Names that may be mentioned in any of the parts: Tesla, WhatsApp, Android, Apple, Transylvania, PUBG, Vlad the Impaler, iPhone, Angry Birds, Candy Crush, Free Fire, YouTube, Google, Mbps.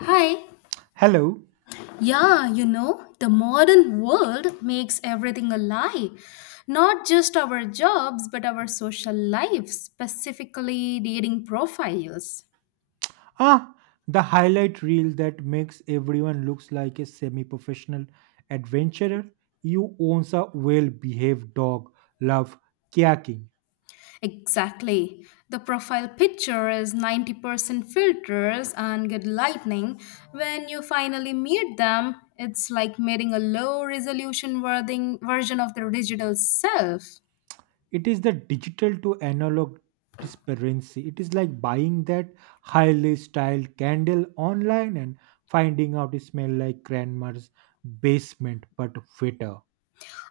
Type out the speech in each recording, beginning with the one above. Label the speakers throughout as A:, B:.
A: Hi.
B: Hello.
A: Yeah, you know, the modern world makes everything a lie. Not just our jobs, but our social lives, specifically dating profiles.
B: Ah, the highlight reel that makes everyone looks like a semi-professional adventurer. You owns a well-behaved dog. Love kayaking.
A: Exactly. The profile picture is 90% filters and good lightning. When you finally meet them, it's like meeting a low resolution version of their digital self.
B: It is the digital to analog disparity. It is like buying that highly styled candle online and finding out it smells like grandma's basement, but fitter.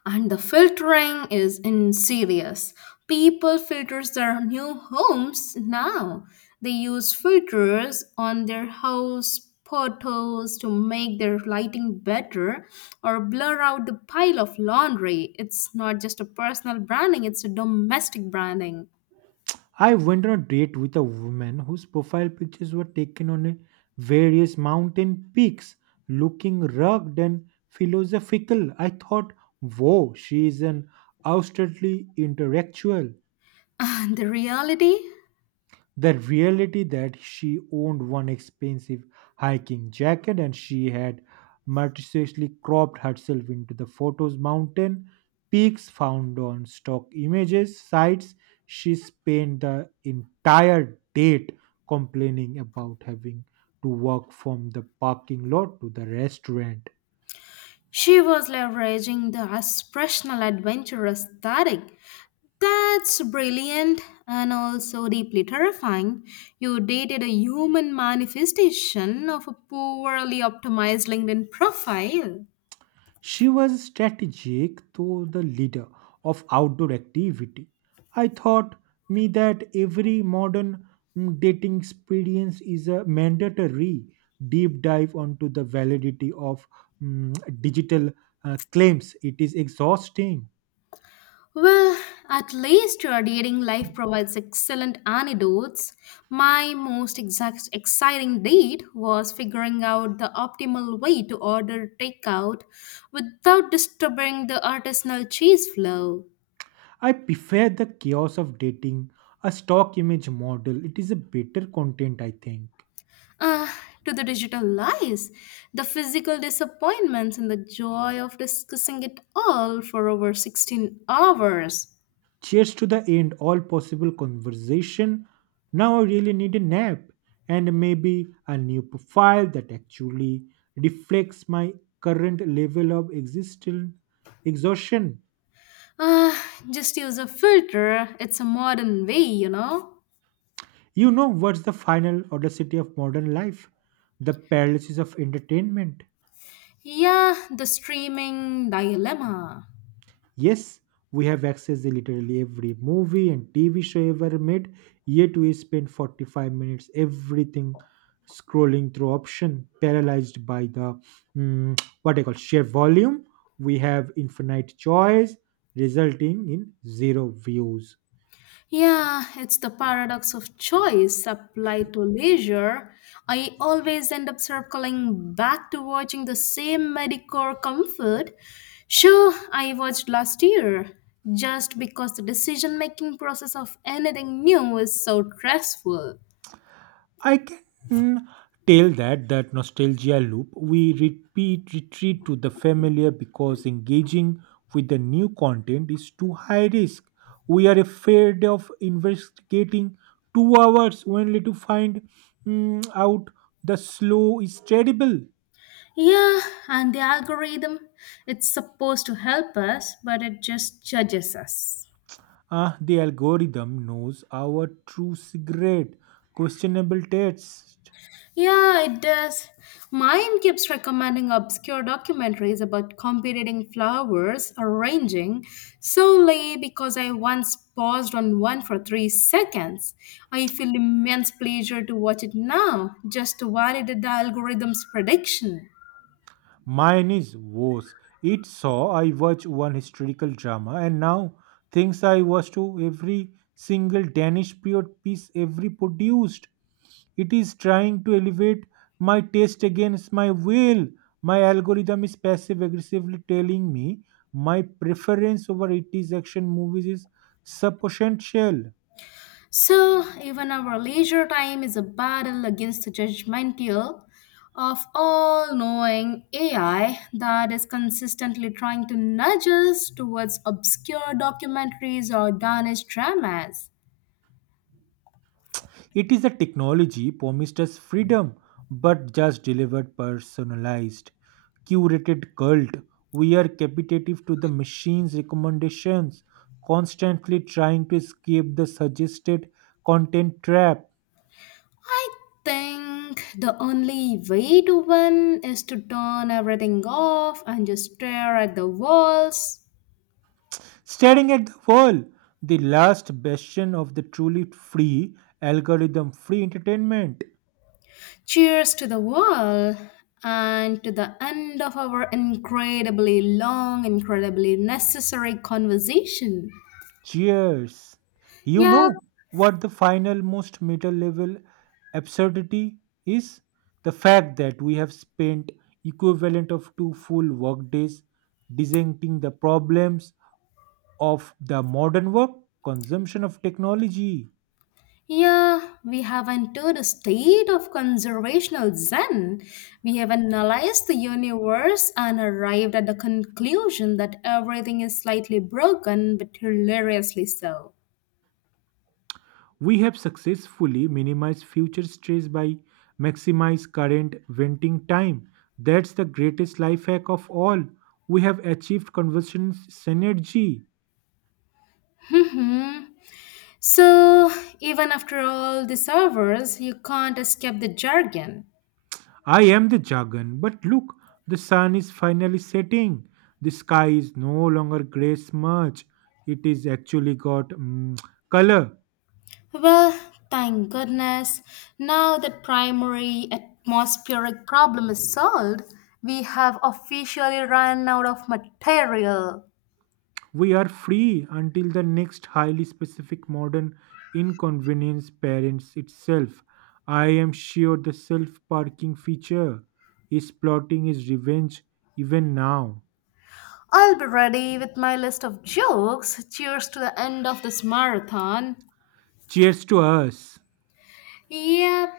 A: And the filtering is insidious. People filters their new homes now. They use filters on their house photos to make their lighting better or blur out the pile of laundry. It's not just a personal branding, it's a domestic branding.
B: I went on a date with a woman whose profile pictures were taken on a various mountain peaks, looking rugged and philosophical. I thought, whoa, she is an outwardly intellectual,
A: And the reality,
B: the reality that she owned one expensive hiking jacket and she had meticulously cropped herself into the photos mountain peaks found on stock images sites. She spent the entire date complaining about having to walk from the parking lot to the restaurant.
A: she was leveraging the aspirational adventure aesthetic. That's brilliant and also deeply terrifying. You dated a human manifestation of a poorly optimized LinkedIn profile.
B: She was strategic to the leader of outdoor activity. I thought me that every modern dating experience is a mandatory deep dive onto the validity of mm, digital claims. It is exhausting.
A: Well, at least your dating life provides excellent anecdotes. My most exact exciting date was figuring out the optimal way to order takeout without disturbing the artisanal cheese flow.
B: I prefer the chaos of dating, a stock image model. It is a better content, I think.
A: Ah, to the digital lies, the physical disappointments, and the joy of discussing it all for over 16 hours.
B: Cheers to the end, all possible conversation. Now I really need a nap and maybe a new profile that actually reflects my current level of existential exhaustion.
A: Ah, just use a filter. It's a modern way, you know?
B: You know what's the final audacity of modern life? The paralysis of entertainment.
A: Yeah, the streaming dilemma.
B: Yes, we have access to literally every movie and TV show ever made, yet we spend 45 minutes everything scrolling through option, paralyzed by the what I call sheer volume. We have infinite choice, resulting in zero views.
A: Yeah, it's the paradox of choice applied to leisure. I always end up circling back to watching the same Medicore comfort show I watched last year, just because the decision making process of anything new is so stressful.
B: I can tell that that nostalgia loop we repeat retreat to the familiar because engaging with the new content is too high risk. We are afraid of investigating 2 hours only to find out the slow is terrible.
A: Yeah, and the algorithm, it's supposed to help us, but it just judges us.
B: The algorithm knows our true cigarette, questionable taste.
A: Yeah, it does. Mine keeps recommending obscure documentaries about competing flowers arranging solely because I once paused on one for 3 seconds. I feel immense pleasure to watch it now, just to validate the algorithm's prediction.
B: Mine is worse. It saw I watch one historical drama and now thinks I was to every single Danish period piece every produced. It is trying to elevate my taste against my will. My algorithm is passive aggressively telling me my preference over 80s action movies is substantial.
A: So, even our leisure time is a battle against the judgmental of all knowing AI that is consistently trying to nudge us towards obscure documentaries or Danish dramas.
B: It is a technology promised us freedom, but just delivered personalized, curated cult. We are captive to the machine's recommendations, constantly trying to escape the suggested content trap.
A: I think the only way to win is to turn everything off and just stare at the walls.
B: Staring at the wall, the last bastion of the truly free algorithm free entertainment.
A: Cheers to the world and to the end of our incredibly long, incredibly necessary conversation.
B: Cheers. You
A: Yeah,
B: know what the final, most meta level absurdity is? The fact that we have spent equivalent of two full workdays dissecting the problems of the modern work consumption of technology.
A: yeah, we have entered a state of conservational zen. We have analyzed the universe and arrived at the conclusion that everything is slightly broken but hilariously so.
B: We have successfully minimized future stress by maximize current venting time. That's the greatest life hack of all. We have achieved conversion synergy.
A: Hmm. So, even after all these hours, you can't escape the jargon.
B: I am the jargon, but look, the sun is finally setting. The sky is no longer grey smudge. It is actually got color.
A: Well, thank goodness. Now that primary atmospheric problem is solved, we have officially run out of material.
B: We are free until the next highly specific modern inconvenience parents itself. I am sure the self parking feature is plotting his revenge even now.
A: I'll be ready with my list of jokes. Cheers to the end of this marathon.
B: Cheers to us.
A: Yep,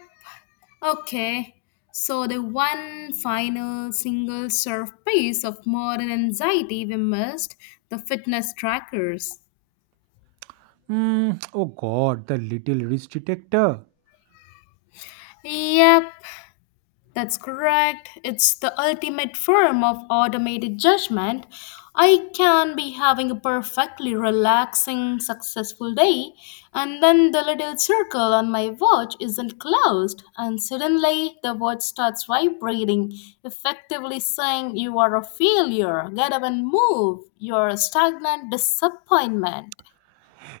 A: okay. So, the one final single serve piece of modern anxiety we missed, the fitness trackers.
B: Oh god, the little wrist detector.
A: Yep, that's correct. It's the ultimate form of automated judgment. I can be having a perfectly relaxing, successful day, and then the little circle on my watch isn't closed, and suddenly the watch starts vibrating, effectively saying, "You are a failure, get up and move, you're a stagnant disappointment."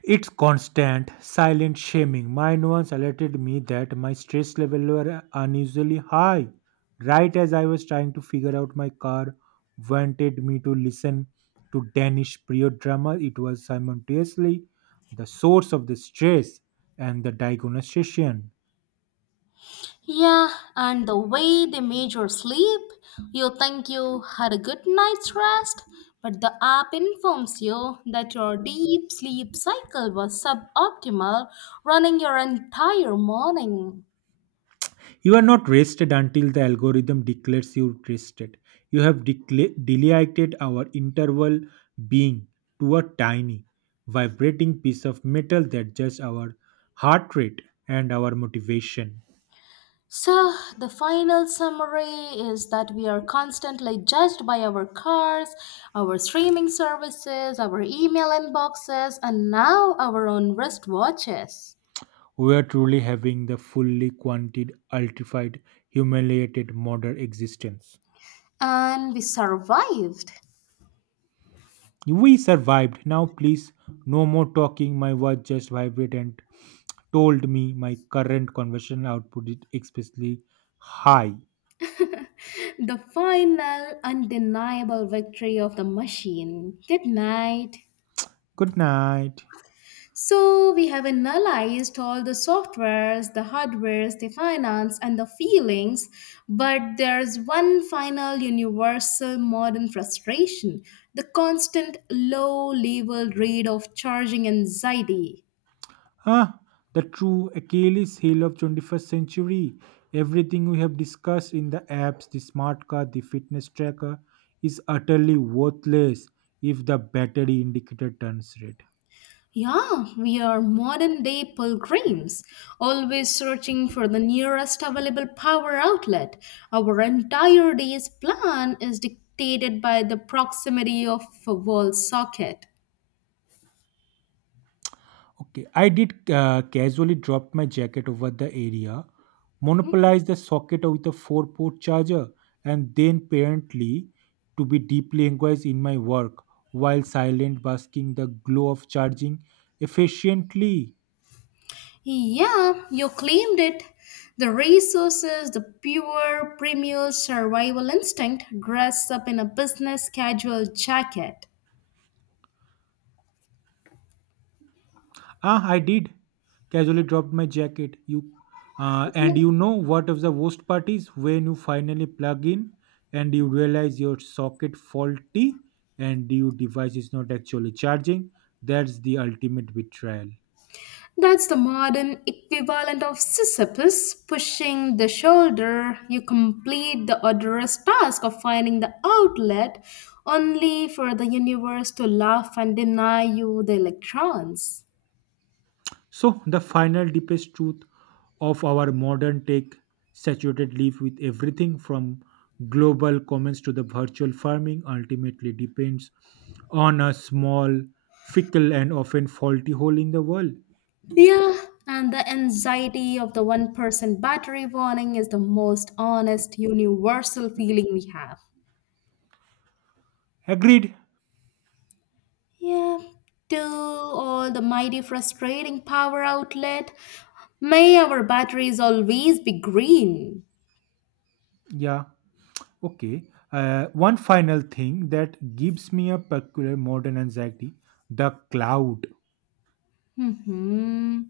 B: It's constant, silent shaming. Mine once alerted me that my stress level were unusually high. Right as I was trying to figure out my car, wanted me to listen to Danish period drama. It was simultaneously the source of the stress and the diagnostication.
A: Yeah, and the way they measure sleep, you think you had a good night's rest, but the app informs you that your deep sleep cycle was suboptimal, running your entire morning.
B: You are not rested until the algorithm declares you rested. You have delegated our interval being to a tiny, vibrating piece of metal that judges our heart rate and our motivation.
A: So, the final summary is that we are constantly judged by our cars, our streaming services, our email inboxes, and now our own wristwatches.
B: We are truly having the fully quantified, ultified, humiliated modern existence.
A: And we survived.
B: We survived. Now, please, no more talking. My watch just vibrated and told me my current conversion output is explicitly high.
A: The final undeniable victory of the machine. Good night.
B: Good night.
A: So we have analyzed all the softwares, the hardwares, the finance, and the feelings, but there's one final universal modern frustration, the constant low level rate of charging anxiety.
B: Ah, the true Achilles heel of 21st century. Everything we have discussed in the apps, the smart card, the fitness tracker is utterly worthless if the battery indicator turns red.
A: Yeah, we are modern day pilgrims, always searching for the nearest available power outlet. Our entire day's plan is dictated by the proximity of a wall socket.
B: Okay, I did casually dropped my jacket over the area, monopolized the socket with a four-port charger, and then apparently to be deeply engaged in my work while silent basking the glow of charging efficiently.
A: Yeah, you claimed it. The resources, the pure, primal survival instinct dress up in a business casual jacket.
B: I did. Casually dropped my jacket. You And you know what of the worst part is when you finally plug in and you realize your socket faulty and your device is not actually charging. That's the ultimate betrayal.
A: That's the modern equivalent of Sisyphus pushing the shoulder. You complete the odorous task of finding the outlet only for the universe to laugh and deny you the electrons.
B: So the final deepest truth of our modern tech saturated life with everything from global comments to the virtual farming ultimately depends on a small fickle and often faulty hole in the wall.
A: Yeah, and the anxiety of the 1% battery warning is the most honest universal feeling we have.
B: Agreed.
A: Yeah, to all the mighty frustrating power outlet, may our batteries always be green.
B: Yeah. Okay. One final thing that gives me a peculiar modern anxiety, the cloud.
A: Hmm.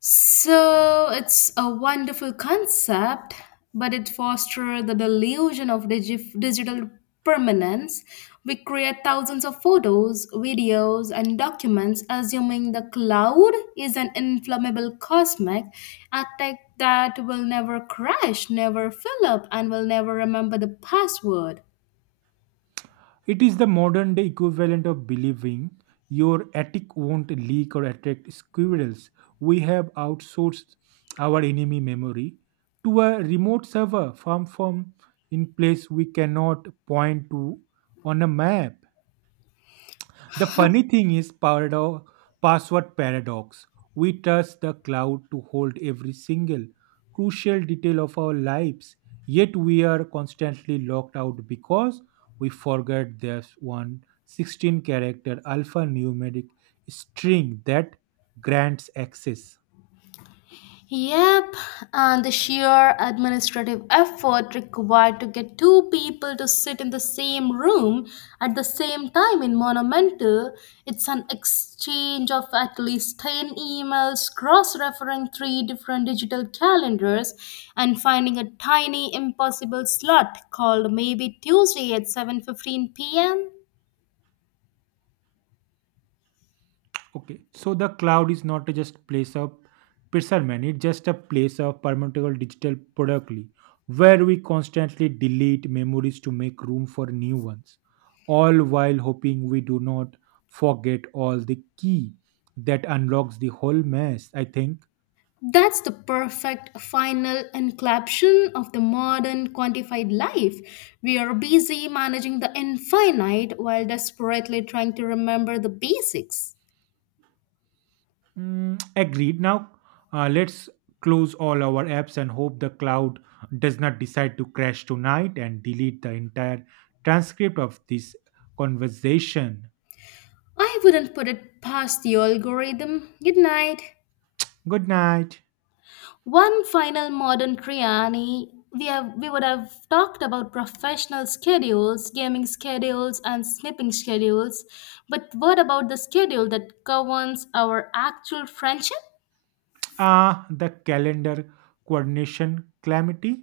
A: So it's a wonderful concept, but it fosters the delusion of digital permanence. We create thousands of photos, videos, and documents, assuming the cloud is an inflammable cosmic attack that will never crash, never fill up, and will never remember the password.
B: It is the modern day equivalent of believing your attic won't leak or attract squirrels. We have outsourced our enemy memory to a remote server farm from in place we cannot point to on a map. The funny thing is password paradox. We trust the cloud to hold every single crucial detail of our lives, yet we are constantly locked out because we forget there's one 16 character alphanumeric string that grants access.
A: Yep, and the sheer administrative effort required to get two people to sit in the same room at the same time in Monumental. It's an exchange of at least 10 emails, cross referring three different digital calendars, and finding a tiny impossible slot called maybe Tuesday at 7:15 p.m.
B: Okay, so the cloud is not just place of preservation; it's just a place of permutable digital productly, where we constantly delete memories to make room for new ones, all while hoping we do not forget all the key that unlocks the whole mess, I think.
A: That's the perfect final encapsulation of the modern quantified life. We are busy managing the infinite while desperately trying to remember the basics.
B: Mm, agreed. Now, let's close all our apps and hope the cloud does not decide to crash tonight and delete the entire transcript of this conversation.
A: I wouldn't put it past the algorithm. Good night.
B: Good night.
A: One final modern Kriani. We would have talked about professional schedules, gaming schedules, and sleeping schedules. But what about the schedule that governs our actual friendship?
B: The calendar coordination calamity.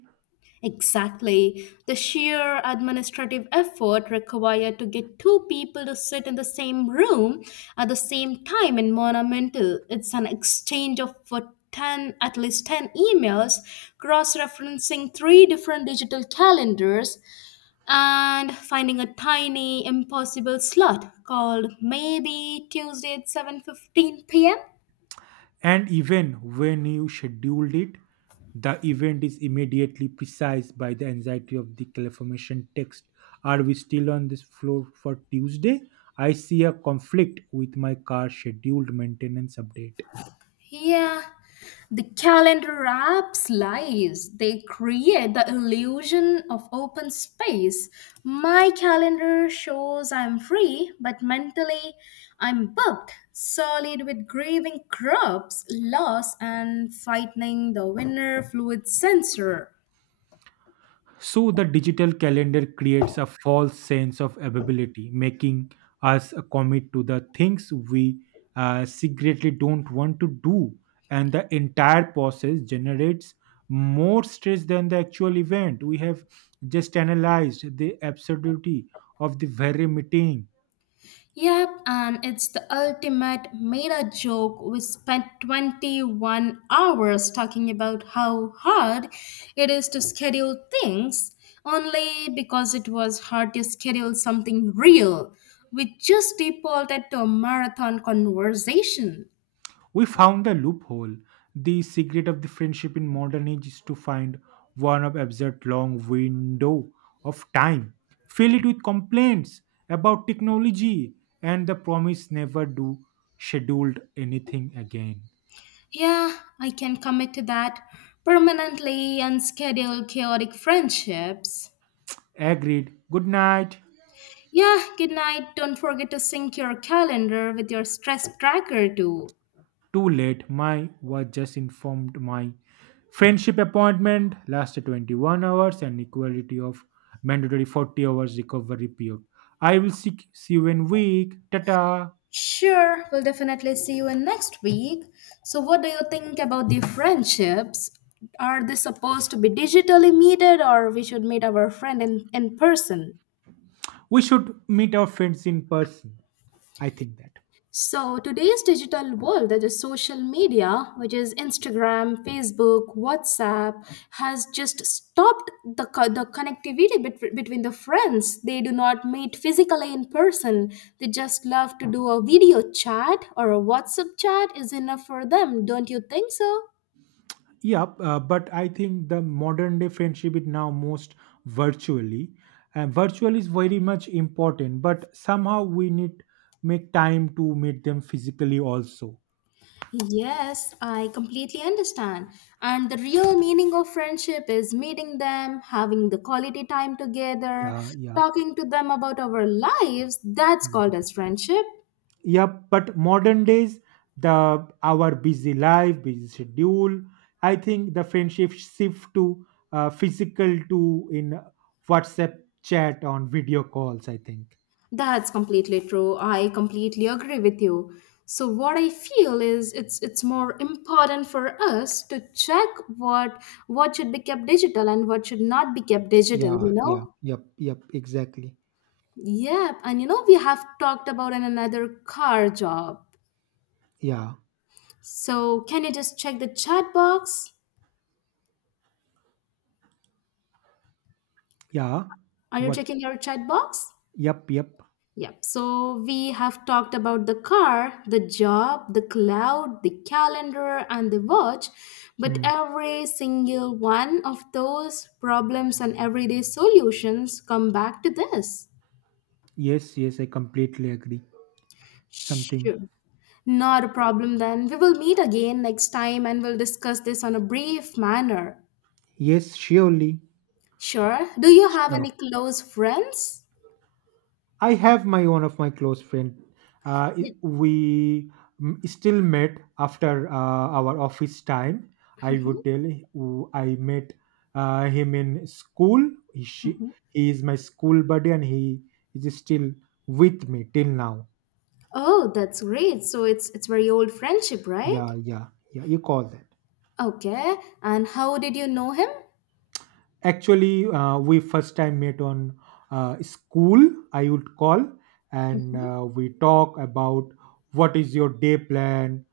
A: Exactly. The sheer administrative effort required to get two people to sit in the same room at the same time in monumental. It's an exchange of at least 10 emails, cross referencing three different digital calendars, and finding a tiny, impossible slot called maybe Tuesday at 7:15 p.m.
B: And even when you scheduled it, the event is immediately precise by the anxiety of the confirmation text. Are we still on this floor for Tuesday? I see a conflict with my car scheduled maintenance update.
A: Yeah, the calendar apps lies. They create the illusion of open space. My calendar shows I'm free, but mentally I'm booked, solid with grieving crops, loss, and fighting the winter fluid sensor.
B: So the digital calendar creates a false sense of availability, making us commit to the things we secretly don't want to do, and the entire process generates more stress than the actual event. We have just analyzed the absurdity of the very meeting.
A: Yep, and it's the ultimate made a joke. We spent 21 hours talking about how hard it is to schedule things, only because it was hard to schedule something real. We just defaulted to a marathon conversation.
B: We found the loophole. The secret of the friendship in modern age is to find one of absurd long window of time, fill it with complaints about technology and the promise never do scheduled anything again.
A: Yeah, I can commit to that. Permanently unscheduled chaotic friendships.
B: Agreed. Good night.
A: Yeah, good night. Don't forget to sync your calendar with your stress tracker too.
B: Too late. My was just informed my friendship appointment lasted 21 hours and equality of mandatory 40 hours recovery period. I will see you in week. Tata.
A: Sure, we'll definitely see you in next week. So, what do you think about the friendships? Are they supposed to be digitally meted, or we should meet our friend in person?
B: We should meet our friends in person. I think that.
A: So, today's digital world, that is social media, which is Instagram, Facebook, WhatsApp, has just stopped the between the friends. They do not meet physically in person. They just love to do a video chat or a WhatsApp chat is enough for them. Don't you think so?
B: Yeah, but I think the modern day friendship is now most virtually, and virtual is very much important, but somehow we need make time to meet them physically also.
A: Yes, I completely understand. And the real meaning of friendship is meeting them, having the quality time together,
B: Yeah, yeah,
A: talking to them about our lives. That's called as friendship.
B: yeah, but modern days, the our busy life busy schedule, I think the friendship shift to physical to in WhatsApp chat on video calls, I think.
A: That's completely true. I completely agree with you. So what I feel is it's more important for us to check what what should be kept digital and what should not be kept digital, you
B: Yeah, yeah,
A: know?
B: yep, yep, exactly.
A: Yep, and you know we have talked about in another car job.
B: Yeah,
A: So can you just check the chat box?
B: yeah.
A: Are you
B: What?
A: checking your chat box?
B: Yep, yep.
A: Yep. So we have talked about the car, the job, the cloud, the calendar, and the watch. But
B: Hmm.
A: every single one of those problems and everyday solutions come back to this.
B: Yes, yes, I completely agree. Something.
A: Sure. Not a problem then. We will meet again next time and we'll discuss this on a brief manner.
B: Yes, surely.
A: Sure. Do you have
B: Sure.
A: any close friends?
B: I have my one of my close friend.
A: Yeah.
B: We still met after our office time. I
A: Mhm.
B: would tell I met him in school. He, she,
A: Mhm.
B: he is my school buddy, and he is still with me till now.
A: Oh, that's great. So it's very old friendship, right?
B: Yeah, yeah, yeah. You call that.
A: Okay. And how did you know him?
B: Actually, we first time met on school, I would call, and
A: Hmm.
B: we talk about what is your day plan,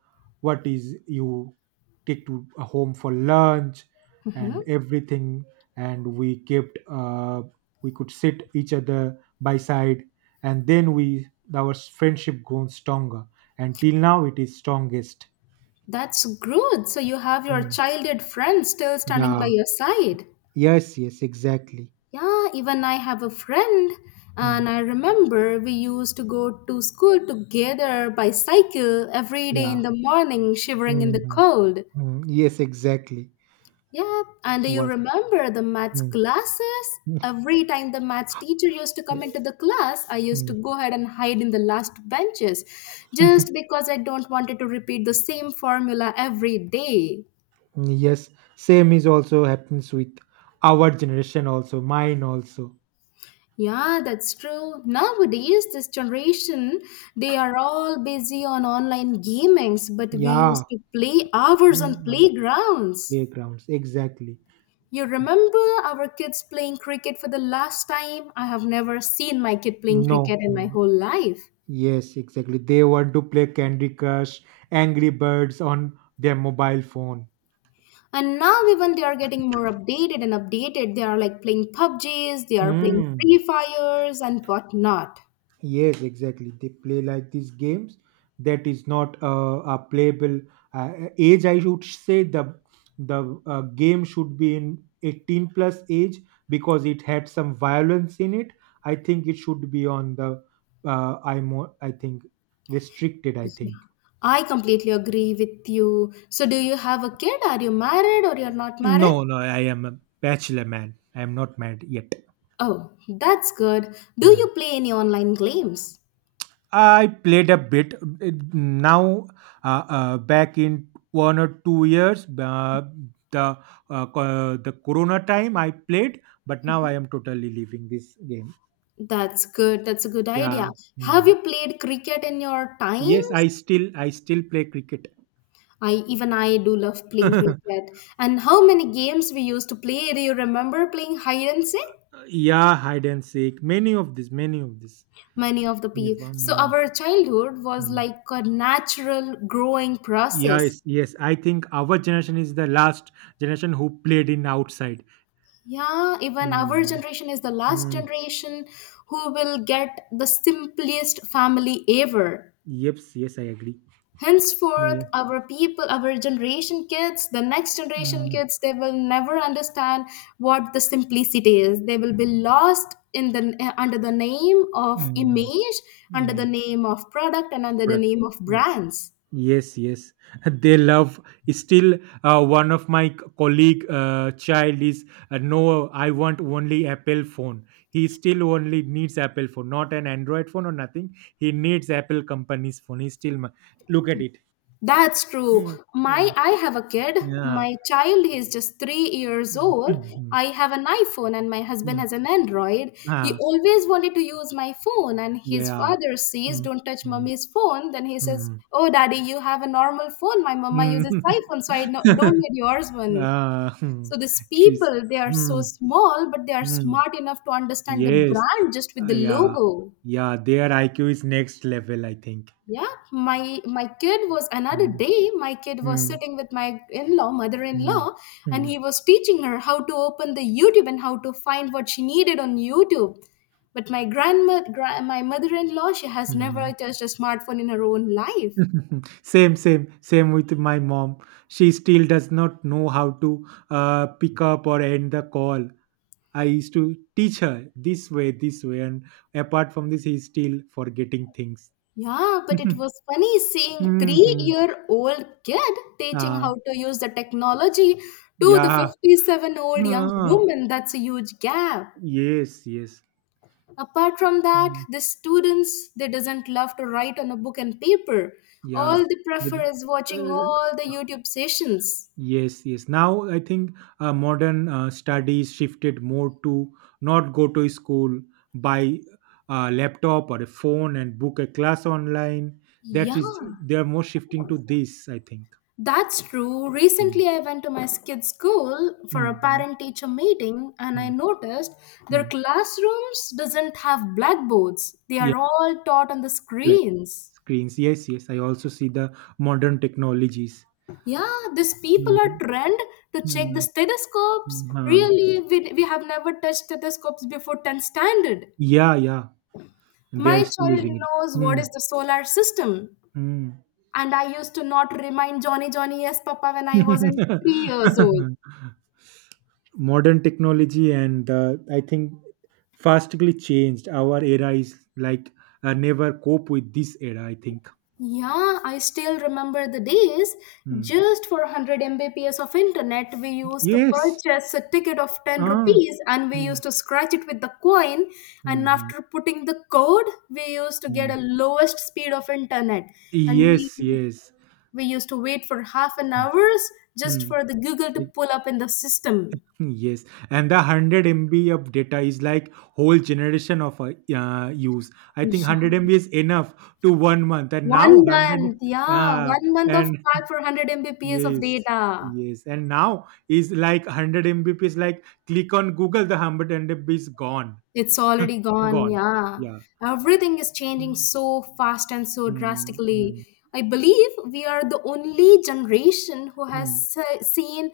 B: what is you take to home for lunch
A: Hmm.
B: and everything, and we kept we could sit each other by side, and then we our friendship grown stronger, and till now it is strongest.
A: That's good. So you have your
B: Mm.
A: childhood friend still standing by
B: Yeah,
A: your side.
B: yes, yes, exactly.
A: Yeah, even I have a friend,
B: Mm.
A: and I remember we used to go to school together by cycle every day
B: Yeah.
A: in the morning, shivering in the
B: Mhm.
A: cold.
B: Mm, yes, exactly.
A: Yeah, and do you
B: Was
A: remember the maths
B: mm,
A: classes?
B: mm,
A: Every time the maths teacher used to come
B: yeah,
A: into the class, I used to
B: mm,
A: go ahead and hide in the last benches just because I don't wanted to repeat the same formula every day.
B: yes, same is also happens with our generation also, mine also.
A: Yeah, that's true. Nowadays, this generation, they are all busy on online gamings, but we
B: Yeah,
A: used to play hours on
B: mm, uh,
A: playgrounds.
B: playgrounds exactly.
A: You remember our kids playing cricket for the last time? I have never seen my kid playing cricket
B: No,
A: in my
B: mm,
A: whole life.
B: yes, exactly. They want to play Candy Crush, Angry Birds on their mobile phone.
A: And now even they are getting more updated and updated. They are like playing PUBGs, they are playing
B: Mm.
A: Free Fires and whatnot.
B: Yes, exactly. They play like these games that is not a playable uh, age. I should say the game should be in 18 plus age because it had some violence in it. I think it should be on the I think restricted, I
A: Yeah.
B: think.
A: I completely agree with you. So do you have a kid? Are you married or you're not married?
B: No, no, I am a bachelor man. I am not married yet.
A: Oh, that's good. Do you play any online games?
B: I played a bit now back in 1 or 2 years. The the Corona time I played, but now I am totally leaving this game.
A: That's good. That's a good
B: Yeah.
A: idea. Have
B: Hmm.
A: you played cricket in your
B: Yes,
A: times?
B: I still play cricket.
A: I do love playing cricket. And how many games we used to play? Do you remember playing hide and seek?
B: Yeah, hide and seek. Many of this, many of this.
A: Many of the
B: If,
A: people. So our childhood was
B: hmm.
A: like a natural growing process.
B: Yes, yes. I think our generation is the last generation who played in outside.
A: Yeah, even our
B: Mm,
A: generation is the last
B: mm.
A: generation who will get the simplest family ever.
B: Yes, yes, I agree. No,
A: Henceforth
B: yeah.
A: our people, our generation kids, the next generation
B: Mm,
A: kids, they will never understand what the simplicity is. They will be lost in the under the name of
B: mm,
A: image, under the
B: image.
A: name of product, and under the
B: Product.
A: name of
B: Yep.
A: brands.
B: Yes, yes. They love. Still, one of my colleague child is no. I want only Apple phone. He still only needs Apple phone, not an Android phone or nothing. He needs Apple company's phone. He still look at it.
A: That's true.
B: Mm,
A: My
B: mm,
A: I have a kid.
B: yeah.
A: My child he is just 3 years
B: Mm,
A: old.
B: mm,
A: I have an iPhone and my husband
B: mm.
A: has an Android. He
B: Ah,
A: always wanted to use my phone and his
B: yeah.
A: father says,
B: Mm,
A: "Don't touch
B: mm,
A: mommy's phone." Then he says,
B: mm.
A: "Oh daddy, you have a normal phone. My mama
B: Mm.
A: uses iPhone, so I don't need yours one."
B: Ah, hmm.
A: So these
B: She's.
A: people, they are so
B: Hmm.
A: small, but they are
B: Mm,
A: smart enough to understand the
B: yes.
A: brand just with the
B: Yeah.
A: logo.
B: Yeah. Their IQ is next level, I think.
A: Yeah, my kid was another
B: Mm,
A: day. My kid was
B: mm,
A: sitting with my in-law,
B: mm,
A: mother-in-law, and he
B: mm,
A: was teaching her how to open the YouTube and how to find what she needed on YouTube. But my grandma, my mother-in-law, she has never
B: mm.
A: touched a smartphone in her own life.
B: Same, same, same with my mom. She still does not know how to pick up or end the call. I used to teach her this way, and apart from this, he's still forgetting things.
A: Yeah, but it was funny seeing
B: Mm-hmm.
A: three-year-old kid teaching
B: uh,
A: how to use the technology to the
B: yeah.
A: 57-old young
B: Ah,
A: woman. That's a huge gap.
B: yes, yes.
A: Apart from that,
B: Mm,
A: the students they doesn't love to write on a book and paper. All
B: yeah.
A: they
B: The-
A: prefer
B: d-
A: is watching all the
B: uh,
A: YouTube sessions.
B: Yes, yes. Now I think modern studies shifted more to not go to school, buy a laptop or a phone and book a class online. That
A: Yeah,
B: is, they are more shifting to this, I think.
A: that's true.
B: Mm,
A: Recently I went to my kid's school for
B: mm,
A: a
B: mm,
A: parent teacher meeting and I
B: mm,
A: noticed their
B: mm.
A: classrooms doesn't have blackboards, they
B: Yeah,
A: are all taught on the
B: flat
A: screens.
B: screens. Yes, yes. I also see the modern technologies.
A: Yeah, these people are
B: Mm,
A: trained to check the
B: mm,
A: stethoscopes.
B: mm, uh,
A: Really, we have never touched stethoscopes before 10th standard.
B: yeah, yeah. They are
A: My
B: still
A: child
B: using it.
A: knows what is the solar system.
B: Mm,
A: And I used to not remind Johnny, Johnny, yes, Papa, when I was in 3 years old.
B: mm. Modern technology, and I think fastly changed our era is like never cope with this era, I think.
A: Yeah, I still remember the days.
B: Hmm.
A: Just for 100 Mbps of internet, we used to
B: Yes.
A: purchase a ticket of 10
B: Ah.
A: rupees and we
B: Hmm.
A: used to scratch it with the coin. And
B: Hmm, hmm,
A: after putting the code, we used to get
B: hmm.
A: a lowest speed of internet. And
B: Yes, yes.
A: we used to wait for half an hours just
B: Hmm.
A: for the Google to
B: It-
A: pull up in the system.
B: yes, and the 100 MB of data is like whole generation of use, I think
A: Yeah.
B: 100 MB is enough to 1 month, and now
A: One
B: 100,
A: month, yeah,
B: yeah.
A: one month of
B: And
A: pack for 100 Mbps of
B: yes,
A: data.
B: yes. And now is like 100 Mbps, like click on Google, the 100 Mbps is gone.
A: It's already gone,
B: Gone.
A: yeah.
B: Yeah.
A: Everything is changing
B: Mm,
A: so fast and so
B: mm,
A: drastically.
B: mm,
A: I believe we are the only generation who has
B: mm.
A: seen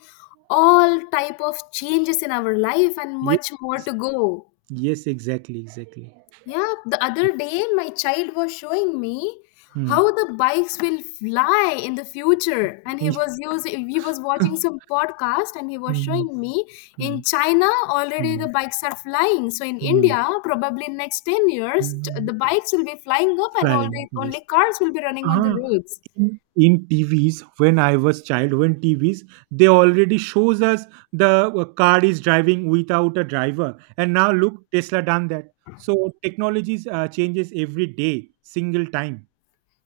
A: all type of changes in our life and
B: Yes,
A: much more to go.
B: yes, exactly, exactly.
A: Yeah, the other day my child was showing me
B: Mm.
A: how the bikes will fly in the future, and he was using, he was watching some podcast and he was
B: Mm,
A: showing me in
B: mm,
A: China already the
B: mm,
A: bikes are flying. So in
B: mm,
A: India probably in next 10 years
B: mm.
A: the bikes will be flying up and all
B: Flying,
A: the
B: yes.
A: only cars will be running on the
B: uh
A: roads.
B: in TVs, when I was child, when TVs, they already shows us the car is driving without a driver, and now look, Tesla done that. So technologies changes every day, single time.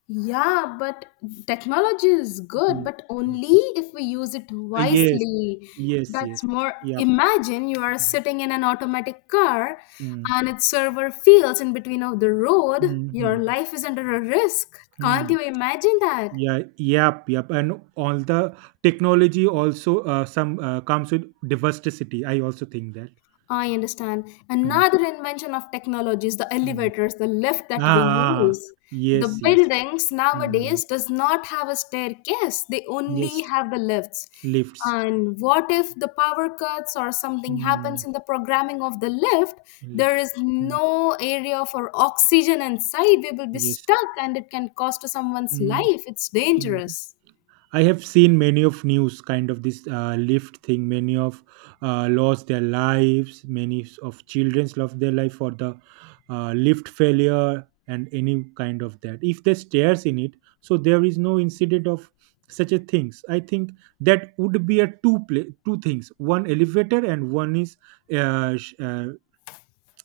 A: Yeah, but technology is good,
B: Mm.
A: but
B: Mm.
A: only if we use it
B: Yes,
A: wisely.
B: yes,
A: That's
B: yes.
A: more.
B: Yep.
A: Imagine you are sitting in an automatic car
B: Mm.
A: and its server fails in between of the road. Your
B: Mm-hmm.
A: life is under a risk. Can't
B: Mm.
A: you imagine that?
B: Yeah, yep, yep. And all the technology also some comes with diversity. I also think that.
A: I understand. Another invention of technology is the
B: Mm.
A: elevators, the lift that we
B: Ah, ah,
A: use. The
B: yes, yes.
A: buildings
B: Mm,
A: nowadays does not have a staircase. They
B: yes,
A: only have the lifts.
B: lifts.
A: And what if the power cuts or something happens
B: Mm,
A: in the programming of the lift? There
B: lift.
A: is
B: Mm,
A: no area for oxygen inside. We will be
B: yes.
A: stuck and it can cost someone's
B: Mm,
A: life. It's
B: mm.
A: dangerous.
B: I have seen many of news kind of this lift thing. Many of lost their lives. Many of children's lost their life for the lift failure and any kind of that. If there's stairs in it, so there is no incident of such a things. I think that would be a two play two things. One elevator and one is uh, sh- uh,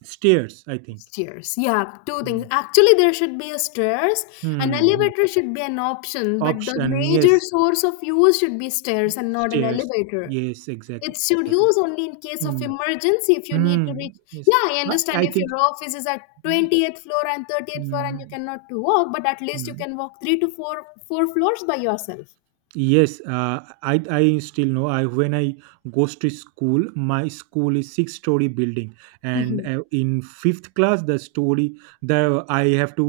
B: stairs, I think.
A: Stairs. Yeah, two things.
B: Mm.
A: Actually, there should be a stairs. An
B: Mm, mm.
A: elevator should be an option, but the
B: Option,
A: major
B: yes.
A: source of use should be stairs and not an
B: Stairs.
A: elevator.
B: Yes,
A: It
B: exactly,
A: should
B: exactly.
A: use only in case of
B: Mm.
A: emergency if you need to
B: Mm,
A: reach.
B: yes.
A: Yeah, I
B: I
A: understand
B: I
A: if
B: think
A: your office is at 20th floor and 30th floor and you
B: mm,
A: cannot to walk, but at least you
B: mm.
A: can walk three to four floors by yourself.
B: Yes, I still know. I When I goes to school, my school is six-story building, and
A: Mhm.
B: in fifth class, the I have to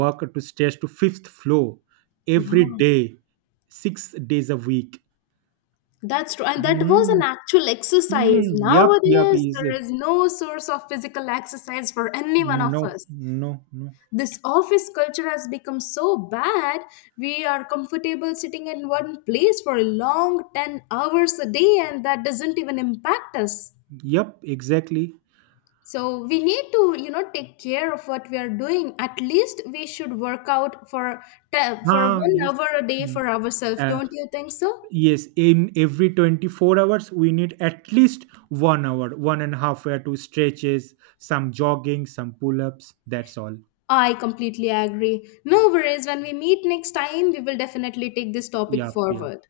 B: walk to stairs to fifth floor
A: Yeah,
B: every day, 6 days a week.
A: that's true. And that was an actual exercise.
B: Mm, yep, yep,
A: Nowadays, there
B: easy.
A: is no source of physical exercise for any one of
B: No,
A: us.
B: no, no.
A: This office culture has become so bad, we are comfortable sitting in one place for a long 10 hours a day, and that doesn't even impact us.
B: Yep, exactly.
A: So we need to, you know, take care of what we are doing. At least we should work out for for
B: Ah,
A: one
B: yes.
A: hour a day
B: Mm.
A: for ourselves.
B: Uh,
A: Don't you think so?
B: yes, in every 24 hours, we need at least 1 hour, one and a half hour to stretches, some jogging, some pull ups. That's all.
A: I completely agree. No worries. When we meet next time, we will definitely take this topic
B: Yep, yep.
A: forward.